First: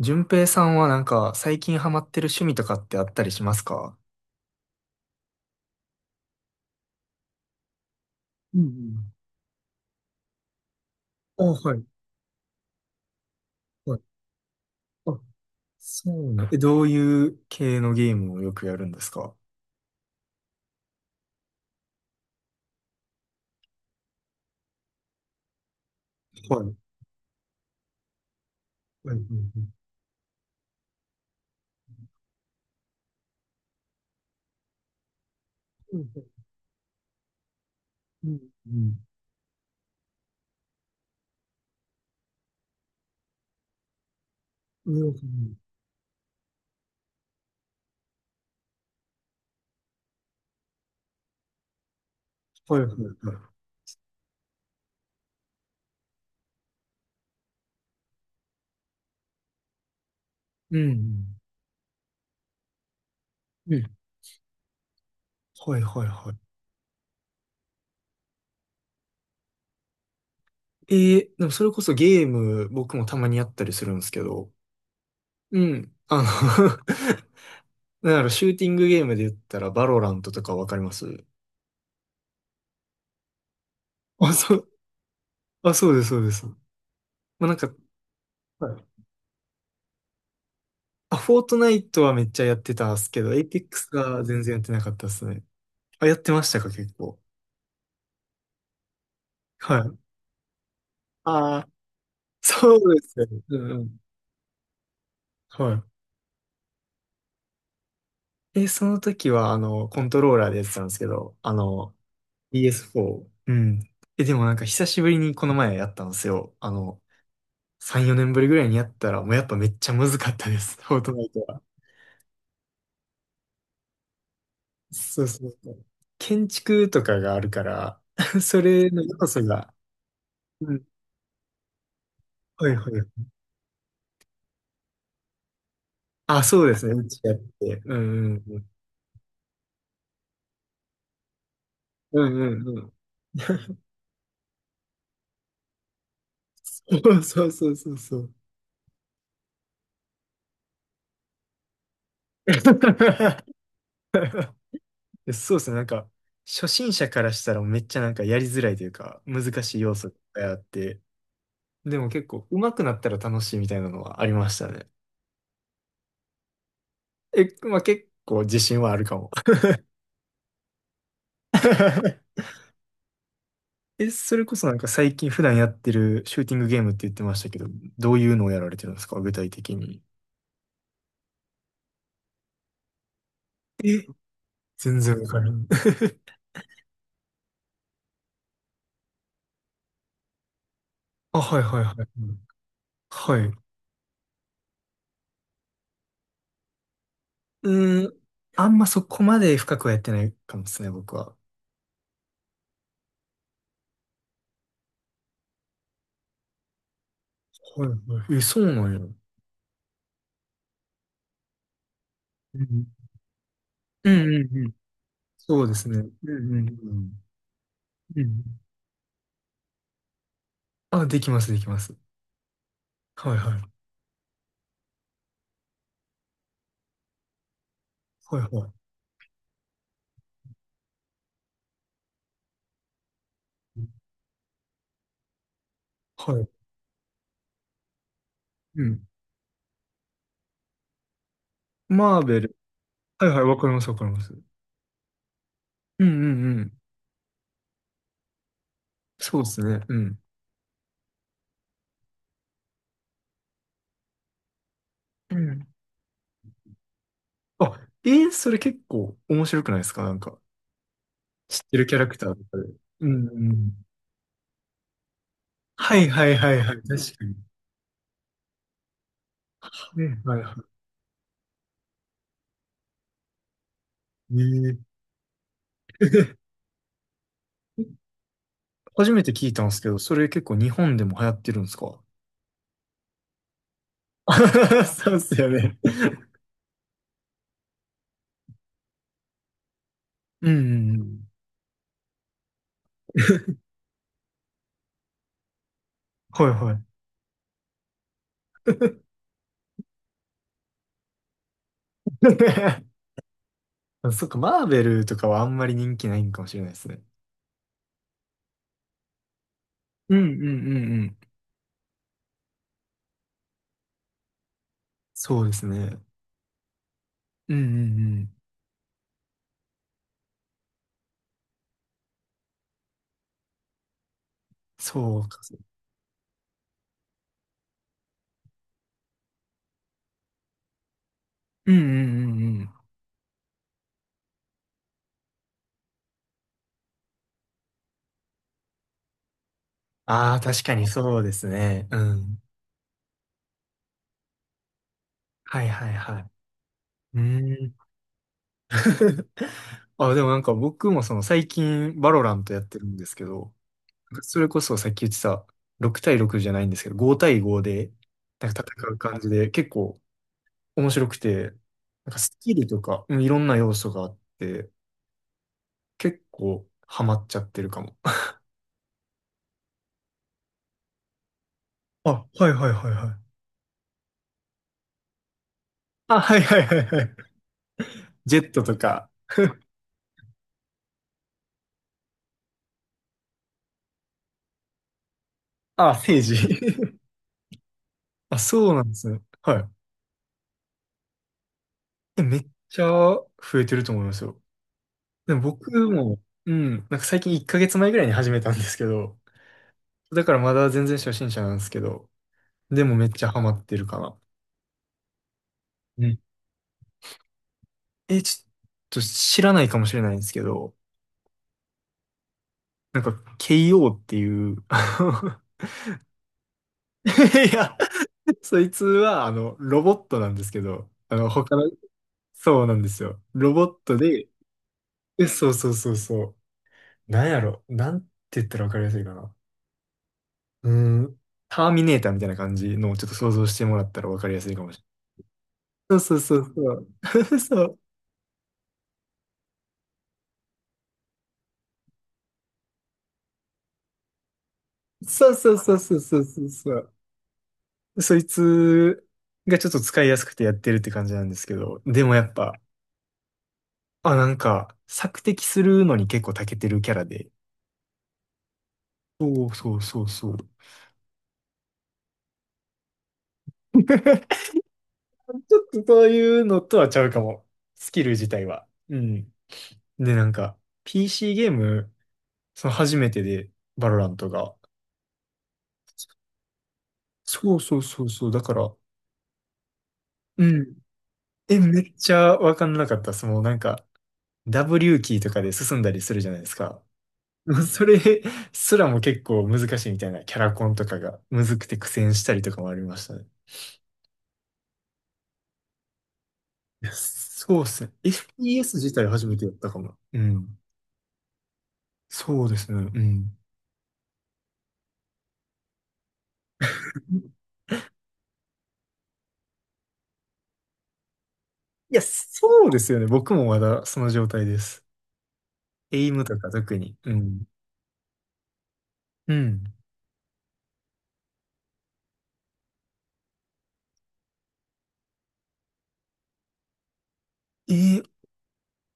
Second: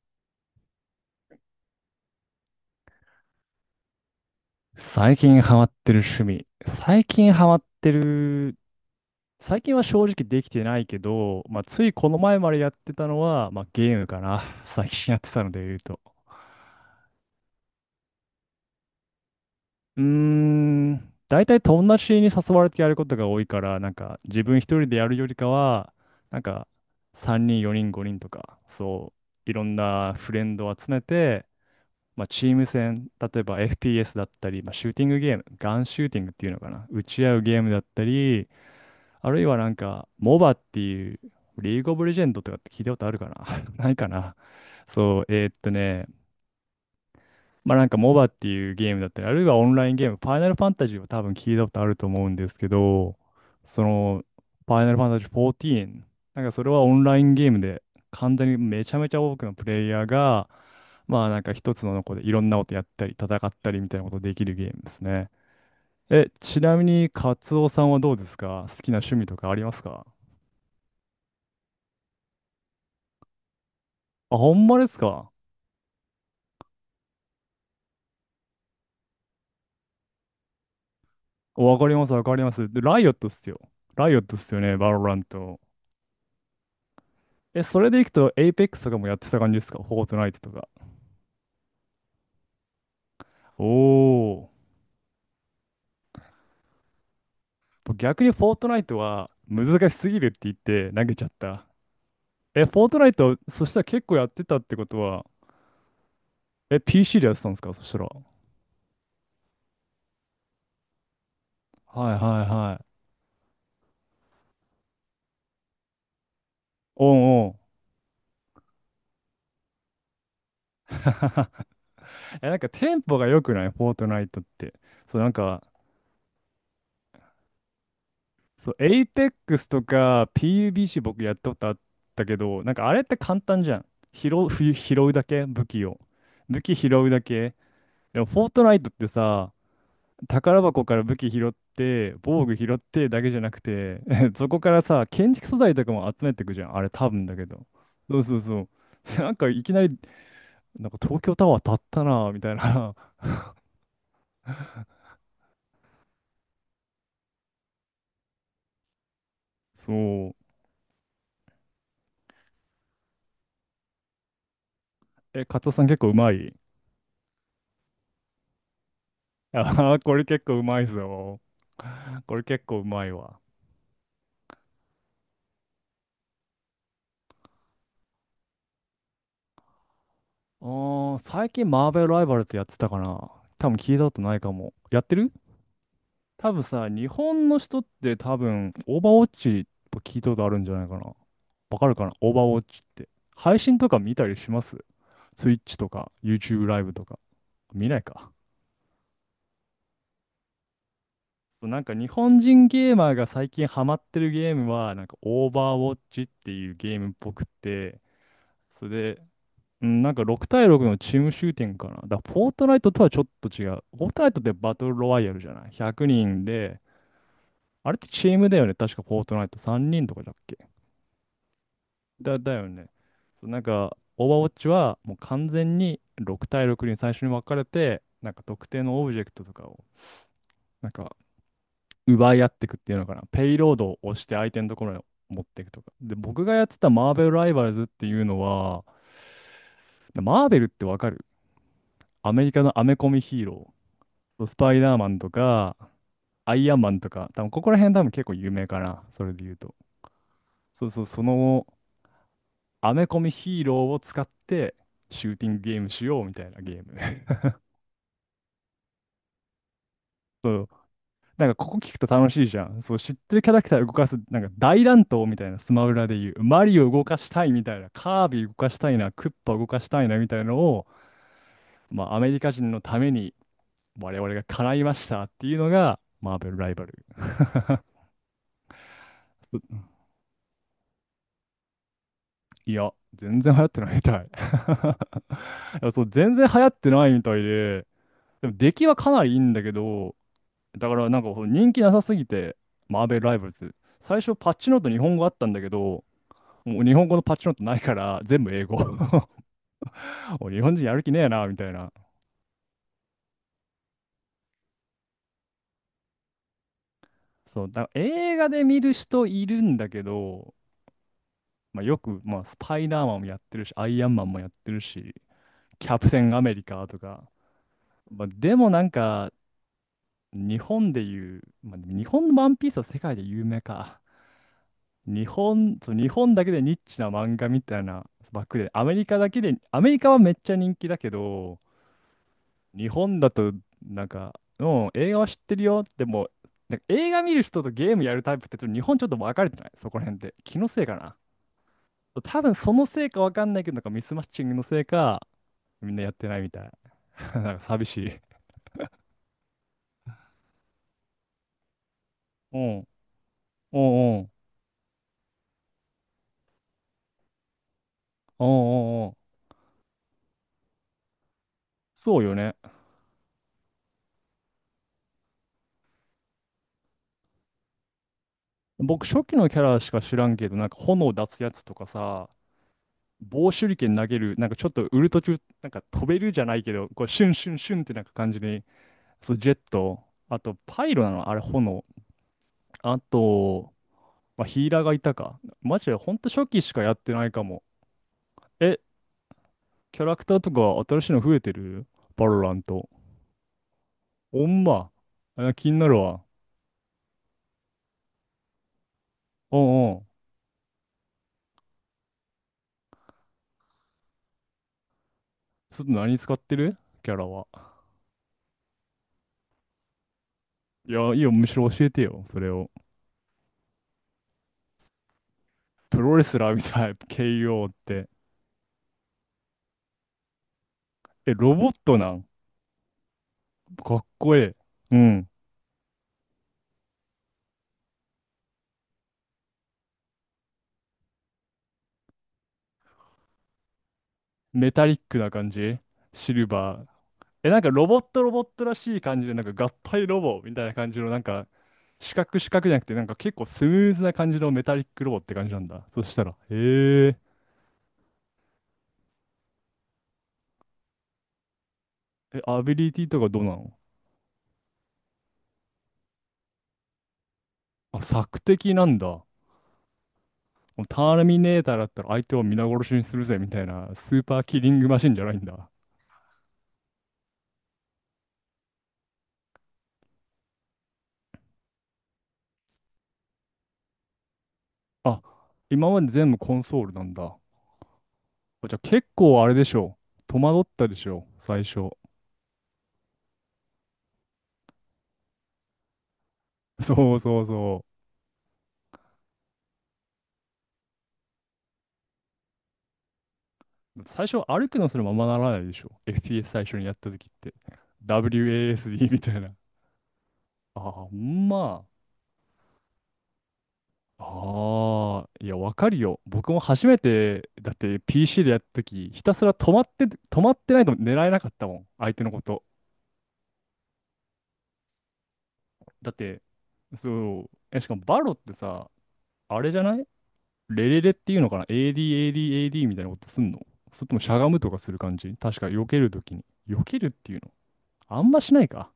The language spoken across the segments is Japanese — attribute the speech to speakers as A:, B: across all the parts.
A: 順平さんはなんか最近ハマってる趣味とかってあったりしますか？
B: 最近ハマってる趣味。最近ハマってる、
A: うん
B: 最近は正直できてないけ
A: う
B: ど、
A: ん。あ、
B: まあ、
A: はい、
B: ついこの前までやってたのは、まあ、ゲ
A: は
B: ー
A: い。
B: ムかな。最近や
A: あ、
B: ってたので言うと。
A: そうなん。え、どういう系のゲームをよくやるんですか？は
B: うーん、大体友達に誘われてやることが多いから、なんか自分一人でやるよりかは、なんか
A: い。
B: 3人、4人、5人とか、
A: は
B: そ
A: い。はい。
B: う、いろ
A: は
B: んなフレンドを集めて、まあ、チーム戦、例えば FPS だったり、まあ、シューティングゲーム、ガンシューティングって
A: い。
B: いうのかな、撃ち合うゲームだった
A: うん
B: り、
A: うん。
B: あるいはなんか、モバっていう、リーグオブレジェンドとかって聞いたことあるかな？ ないかな？
A: う
B: そう、
A: ん。
B: まあなんかモバっていうゲームだったり、あるいはオンラインゲーム、ファイナルファンタジーは多分聞いたことあると思うんですけ
A: はい。はい。はい
B: ど、その、ファイナルファンタジー14、なんかそれはオンラインゲームで、完全にめちゃめちゃ多くのプレイヤーが、
A: う
B: まあ
A: ん
B: なんか一つの子でいろんなことやったり、戦った
A: うん。い。
B: りみ
A: ね。
B: たいなことできるゲームですね。
A: はいはい
B: え、
A: はい。
B: ちなみに、カツオさんはどうですか？好きな趣味とかありますか？
A: えでもそれこそゲーム僕もたまにやったりするんですけ
B: あ、
A: ど、
B: ほんまですか？
A: うん。あの なんだろう、シューティングゲームで言ったらバロラントとかわかります？
B: わかります、わかります。で、ライオットっすよ。ライオッ
A: あ、
B: トっ
A: そ
B: すよ
A: う、
B: ね、バロラント。
A: あ、そうです、そうです。まあ、なん
B: え、
A: か
B: それでいくと、エイペッ
A: は
B: クス
A: い
B: とかもやってた感じですか？フォートナイトとか。
A: あ、フォートナイトはめっちゃやってたっすけど、エイペックスが全
B: お
A: 然や
B: ー。
A: ってなかったっすね。あ、やってましたか、結構。
B: 僕逆にフォートナイトは
A: は
B: 難し
A: い。
B: すぎるって言って投げちゃっ
A: あ
B: た。
A: あ、
B: え、フォ
A: そ
B: ー
A: う
B: ト
A: で
B: ナイ
A: すよ
B: ト、
A: ね。う
B: そ
A: ん
B: し
A: う
B: たら
A: ん。
B: 結構やってたってことは、
A: は
B: え、PC でやってたんですかそしたら。
A: い。え、その時は、あの、コントローラーでやってたんですけど、あの、
B: はいはいはい。
A: PS4。うん。え、でもなんか久しぶりにこの前やったんですよ。あの、
B: おんおん。
A: 3、4年ぶりぐらいにやったら、もうやっぱめっちゃ難かったです、フォートナイト は。
B: え、なんかテンポが良くないフォートナイトって。そう、
A: そう
B: なん
A: そう
B: か、
A: そう。建築とかがあるから、そ
B: そう、
A: れ
B: エ
A: の
B: イ
A: 要
B: ペッ
A: 素
B: クス
A: が、
B: とか
A: うん。
B: PUBC 僕やったことあったけど、
A: は
B: なん
A: いは
B: かあれって
A: い
B: 簡単じゃん。拾う、拾うだけ武器を。
A: あ、
B: 武
A: そうで
B: 器
A: す
B: 拾
A: ね。う
B: う
A: ち
B: だ
A: やっ
B: け。
A: て。うん
B: でも、
A: うん
B: フォー
A: う
B: ト
A: ん。
B: ナイトってさ、宝箱から武器拾って、
A: うん
B: 防具
A: う
B: 拾
A: ん
B: っ
A: うん。
B: てだけじゃなくて、そこからさ、建築素材とかも集めてくじゃん。あれ多 分だけ
A: そう
B: ど。
A: そうそうそ
B: そう
A: う。
B: そうそう。なんかいきなり、なんか東京タワー建ったなみたい な。
A: そうですね。なんか、初心者からしたらめっちゃなんかやりづらいというか、難し い
B: そ
A: 要素がいっぱい
B: う。
A: あって、でも結構上手くなったら楽しいみたいなのはありましたね。
B: え、加藤さん結構うまい？
A: え、まあ結構自信はあるかも。
B: あー、これ結構うまいぞ。こ れ結構うまいわ。
A: え、それこそなんか最近普段やってるシューティングゲームって言ってましたけど、どういうのをやられてるんですか、具体的に。
B: あー、最近マーベルライバルズやってたかな。多分聞い
A: え、
B: たことないかも。
A: 全
B: やって
A: 然わ
B: る？
A: からん。
B: 多分さ、日本の人って多分、オーバーウォッチ聞いたことあるんじゃないかな。
A: あ、はい
B: わ
A: はい
B: か
A: は
B: るか
A: い。
B: なオーバーウォッチって。
A: はい。
B: 配信とか見たりします？ Twitch とか YouTube ライブとか。見ない
A: うーん、
B: か。
A: あんまそこまで深くはやってないかもですね、僕は。
B: そうなんか日本人ゲーマーが最近ハマってるゲームは、なんかオーバーウォッチっていうゲームっぽくっ
A: はいは
B: て、
A: い。え、そうな
B: そ
A: んや。う
B: れ
A: ん
B: でうん、なんか6対6のチームシューティングかな。だからフォー
A: う
B: トナイ
A: ん。
B: トとはちょっと違う。フォ
A: う
B: ートナイ
A: んう
B: ト
A: ん
B: っ
A: う
B: て
A: んうん
B: バトルロワイヤルじゃ
A: そう
B: ない？
A: です
B: 100
A: ね。う
B: 人
A: んう
B: で、
A: ん
B: あれって
A: うん。う
B: チームだ
A: ん。
B: よね。確かフォートナイト3人とかだっけ？
A: あ、できます、できます。
B: だ、だよね。
A: はい
B: そう
A: は
B: なん
A: い。
B: か、オーバーウォッチはもう完全に6対6に最初に分かれて、なん
A: はい
B: か
A: は
B: 特
A: い。
B: 定のオブジェクトとかを、なんか奪い合っていくっていうのかな。ペイロードを押して相手のところに持っていくとか。で、
A: は
B: 僕
A: い。
B: がやってたマーベルライバルズっていうの
A: う
B: は、
A: ん。
B: マーベルってわかる？
A: マー
B: ア
A: ベ
B: メリ
A: ル。
B: カのアメコミ
A: はいはい、
B: ヒーロ
A: わか
B: ー。
A: ります、わかります。うん
B: そうスパイダーマンとか、
A: うんう
B: アイ
A: ん。
B: アンマンとか、多分ここら辺多分結構有名かな、それ
A: そう
B: で
A: で
B: 言う
A: す
B: と。
A: ね。うん。
B: そうそう、そのアメコミヒーローを使ってシュ
A: う
B: ーティング
A: ん。
B: ゲームしようみたいなゲーム。
A: あ、それ結構面白くないですか？なんか、
B: そう、なんか
A: 知っ
B: こ
A: て
B: こ
A: る
B: 聞
A: キャ
B: く
A: ラ
B: と
A: クタ
B: 楽
A: ー
B: し
A: と
B: い
A: か
B: じ
A: で。
B: ゃん。そう、
A: う
B: 知っ
A: ん
B: てるキ
A: う
B: ャラク
A: ん。
B: ター動かす、なんか大乱闘みたいな、スマブ
A: は
B: ラ
A: い
B: で
A: は
B: 言う。
A: いはい
B: マ
A: はい。
B: リ
A: 確
B: オ動か
A: か
B: し
A: に。
B: たいみたいな、カービィ動かしたいな、クッパ動かし
A: はい
B: たいなみた
A: は
B: い
A: い
B: なの
A: は
B: を、まあアメリカ人のために我々
A: い。
B: が叶いましたっていうのがマーベルライバル。
A: 初めて聞いたんですけど、それ結構日本でも流行ってるんですか？
B: いや、全然流行ってないみたい。い
A: そうっすよね。
B: やそう、全然流行ってないみたいで、でも出来はかなりいいんだけど、
A: うんう
B: だ
A: ん
B: か
A: う
B: らなん
A: ん。
B: かこう人気なさすぎて、マーベルライバルズ。最初パッチノート日本語あったんだけど、
A: はいは
B: も
A: い。
B: う日本語のパッチノートないから全部英語。もう日本人やる気ねえな、みたいな。
A: そっか、マーベルとかはあんまり人気ないんかもしれないですね。
B: そう、だから映画で見る人いるんだけ
A: うんうんう
B: ど、
A: んうん。
B: まあ、よく、まあ、スパイダーマンもやってるし、アイアンマンもやってるし、
A: そうです
B: キャ
A: ね。
B: プテンアメリカとか。
A: うんうんう
B: まあ、
A: ん。
B: でもなんか日本でいう、まあ、でも日本のワンピースは世界で有名か。
A: そ
B: 日
A: うか。
B: 本、そう、日本だけでニッチな漫画みたいな枠で、アメリカだけで、アメリカはめっちゃ人気だけど、
A: うんうんうんうん。
B: 日本だと、なんか、うん、映画は知ってるよ。でも、なんか映画見る人とゲームやるタイプって、ちょっと日本ちょっと分かれてない？そこら辺
A: あ
B: で。
A: あ、
B: 気
A: 確
B: の
A: か
B: せ
A: に
B: いかな。
A: そうですね。うん。
B: 多分そのせいか分かんないけど、なんかミスマッチングのせいか、
A: はいは
B: み
A: い
B: んなやっ
A: は
B: て
A: い。
B: ないみたい。
A: う
B: なんか
A: ーん。
B: 寂しい。
A: あ、でもなんか僕もその最近バロラント
B: う
A: やって
B: ん。
A: るんで
B: う
A: すけど、
B: んうん。
A: それこそさっき言ってた、6対6じゃないんですけど、5対5で、
B: うん
A: なんか戦う
B: うんう
A: 感じ
B: ん。
A: で、結構面白くて、なんか
B: そうよ
A: スキ
B: ね。
A: ルとか、うんいろんな要素があって、結構ハマっちゃってるかも。
B: 僕、初期のキャラしか知らんけど、なんか炎出すやつとか
A: あ、
B: さ、
A: はいはいはいはい。
B: 棒手裏剣投げる、なんかちょっとウルト中、なんか飛べ
A: あ、
B: る
A: は
B: じ
A: い
B: ゃな
A: はい
B: いけ
A: はい
B: ど、
A: は
B: こう
A: い。
B: シュンシュンシュンってなんか感
A: ジ
B: じ
A: ェット
B: に、
A: とか。
B: そう、ジェッ ト、あとパイロなの、あれ炎。あと、まあ、ヒーラーがいたか。マジ
A: あ、
B: でほ
A: セ
B: ん
A: ー
B: と
A: ジ。
B: 初期しかやっ てないかも。
A: あ、そう
B: え、
A: なんですね。はい。
B: キャラクターとか新しいの増えてる？
A: え
B: バ
A: め
B: ロ
A: っ
B: ラン
A: ちゃ
B: ト。
A: 増えてると思いますよ。
B: ほんま？
A: でも
B: あ、
A: 僕
B: 気になる
A: も、
B: わ。
A: うん、なんか最近1ヶ月前ぐらいに始めたんですけど、
B: うんうん。
A: だからまだ全然初心者なんですけど、でもめっちゃハマってるかな。
B: ちょっと
A: うん。
B: 何使ってる？キャラは。
A: え、ちょっと知らないかもしれないんですけど、
B: いや、いいよ、むしろ教えてよ、それを。
A: なんか、KO っていう、あの
B: プロレスラーみたい、
A: い
B: KO っ
A: や、
B: て。
A: そいつは、あの、ロボットなんですけど、あ の、
B: え、ロ
A: 他の、
B: ボットなん？
A: そうなんですよ。ロボッ
B: か
A: ト
B: っ
A: で、
B: こいい。う
A: え、
B: ん。
A: そうそうそうそう。なんやろ、なんて言ったらわかりやすいかな。うーん、ターミネーターみたいな感じのをちょっと想像してもらったらわかりやすいかも
B: メ
A: し
B: タリックな感じ？
A: れない。そう
B: シ
A: そ
B: ル
A: うそうそ
B: バー。
A: う。
B: え、なん
A: そ
B: か
A: う。
B: ロボットロボットらしい感じで、なんか合体ロボみたいな感じの、なんか、四角四角じゃなくて、なんか結構スムーズな感じのメタリックロボっ
A: そう
B: て感
A: そ
B: じ
A: う
B: なん
A: そう
B: だ。
A: そう
B: そしたら、
A: そうそう。
B: へえ。
A: そいつがちょっと使いやすくてやってるって感じなんですけど、でもやっ
B: え、
A: ぱ、
B: アビリティとかどうなの？
A: あ、なんか、索敵するのに結構長けてるキャラで。
B: あ、索敵なんだ。も
A: そうそうそうそう。
B: うターミネーターだったら相手を皆殺しにするぜみたいなスーパーキリングマシンじゃないん
A: ち
B: だ。
A: ょっとそういうのとはちゃうかも。スキル自体は。うん。で、なんか、PC ゲーム、その初めてで、バロラントが。
B: あ、今まで全部コンソールなんだ。
A: そうそうそうそう。だか
B: じ
A: ら、
B: ゃあ結構あれでしょう。戸
A: う
B: 惑っ
A: ん。
B: たでしょう。
A: え、
B: 最
A: め
B: 初。
A: っちゃわかんなかった。その、なんか、W キーとかで進んだりするじゃないですか。
B: そうそう
A: もう
B: そ
A: それすらも結構難しいみたいな、キャラコンとかがむずくて苦戦したりとかもありましたね。
B: う。最初歩くのすらままならないでしょ。FPS 最初
A: い
B: に
A: や
B: やった時って。
A: そうですね。FPS 自体
B: WASD み
A: 初
B: た
A: め
B: い
A: てやっ
B: な。
A: たかも。うん。
B: ああ、まあ。
A: そうですね。うん。
B: ああ、いや、わかるよ。僕も初めて、だって PC でやった時、ひたすら止まって、止まってないと狙えなかったもん。
A: いや、
B: 相手のこと。
A: そうですよね。僕もまだその状態です。エイ
B: だっ
A: ムと
B: て、
A: か特に。う
B: そ
A: ん。
B: う。え、しかもバロってさ、
A: う
B: あ
A: ん。
B: れじゃない？レレレっていうのかな？ ADADAD みたいなことすんの？それともしゃがむとかする感じ確か避けるときに。避けるっていうの、
A: えー、
B: あんましないか。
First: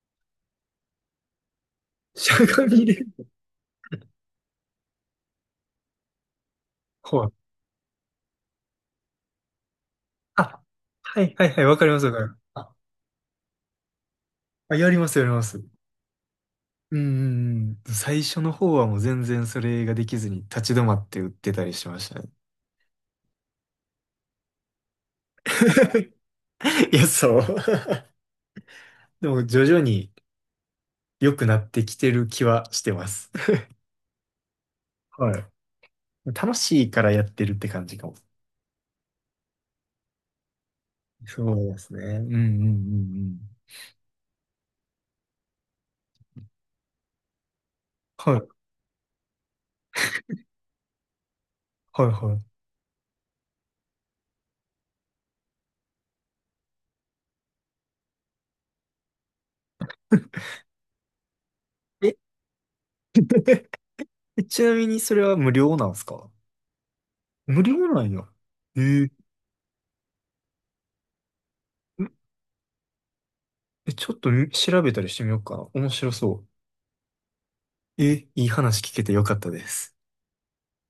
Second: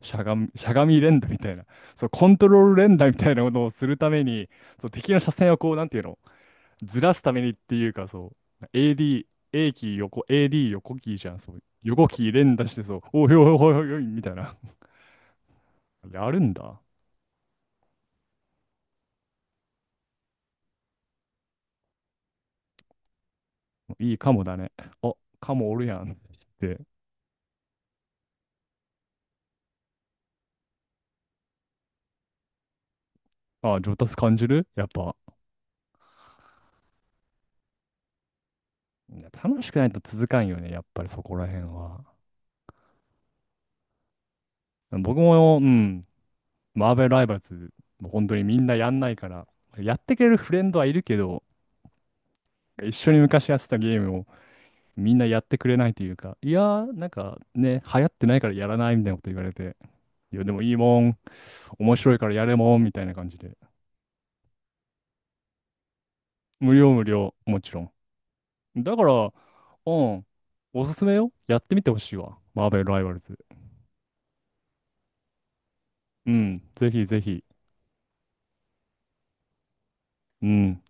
B: しゃがみ、しゃがみ連打みたいな。そう、コ
A: し
B: ン
A: ゃ
B: トロ
A: が
B: ール
A: み
B: 連
A: で。
B: 打みたいなことをする ために、そう、敵の車線をこう、なんていうの、ずら
A: ほ
B: すた
A: う。
B: めにっていうか、そう、AD、A キー横、
A: あ、
B: AD 横キー
A: は
B: じ
A: い
B: ゃん。
A: はい
B: そ
A: は
B: う、
A: い、わかります
B: 横
A: わかり
B: キー
A: ます。
B: 連打
A: あ、
B: して、そう、おいおいおいおいおい、みたいな。
A: あやりますやります。
B: やるんだ。
A: うんうんうん。最初の方はもう全然それができずに立ち止まって打ってたりしましたね。
B: いいかもだね。あ、カモおるやん。って、
A: いや、そう。でも、徐々に良くなってきてる気はしてます。
B: あ、上達感じるやっぱ？
A: はい。楽しいからやってるって感じかも。
B: いや楽しくないと続かんよね、やっぱりそこ
A: そ
B: ら
A: う
B: 辺
A: ですね。
B: は。
A: うんうんうんうん。
B: 僕も、うん、マーベルライバルズ、もう本
A: は
B: 当に
A: い、
B: みんなやんないから、やってくれるフレンドはいるけど、
A: はい、は
B: 一緒に昔やってたゲームをみんなやってくれないというか、いやー、なんかね、流行ってないからやらないみたいなこと言われて、いや、でもいいもん、面
A: い。
B: 白
A: え、
B: いからやれもん、みたいな感じで。
A: えちなみにそれは無料なんですか？
B: 無料無料、も
A: 無
B: ち
A: 料
B: ろ
A: なんや。え
B: ん。だか
A: ー、
B: ら、うん、おすすめよ。やってみてほしい
A: ん
B: わ。マーベルライバルズ。
A: え、ちょっと調べたりしてみようかな。面白そ
B: う
A: う。
B: ん、ぜひぜひ。
A: え、いい話聞けてよかったです。
B: うん。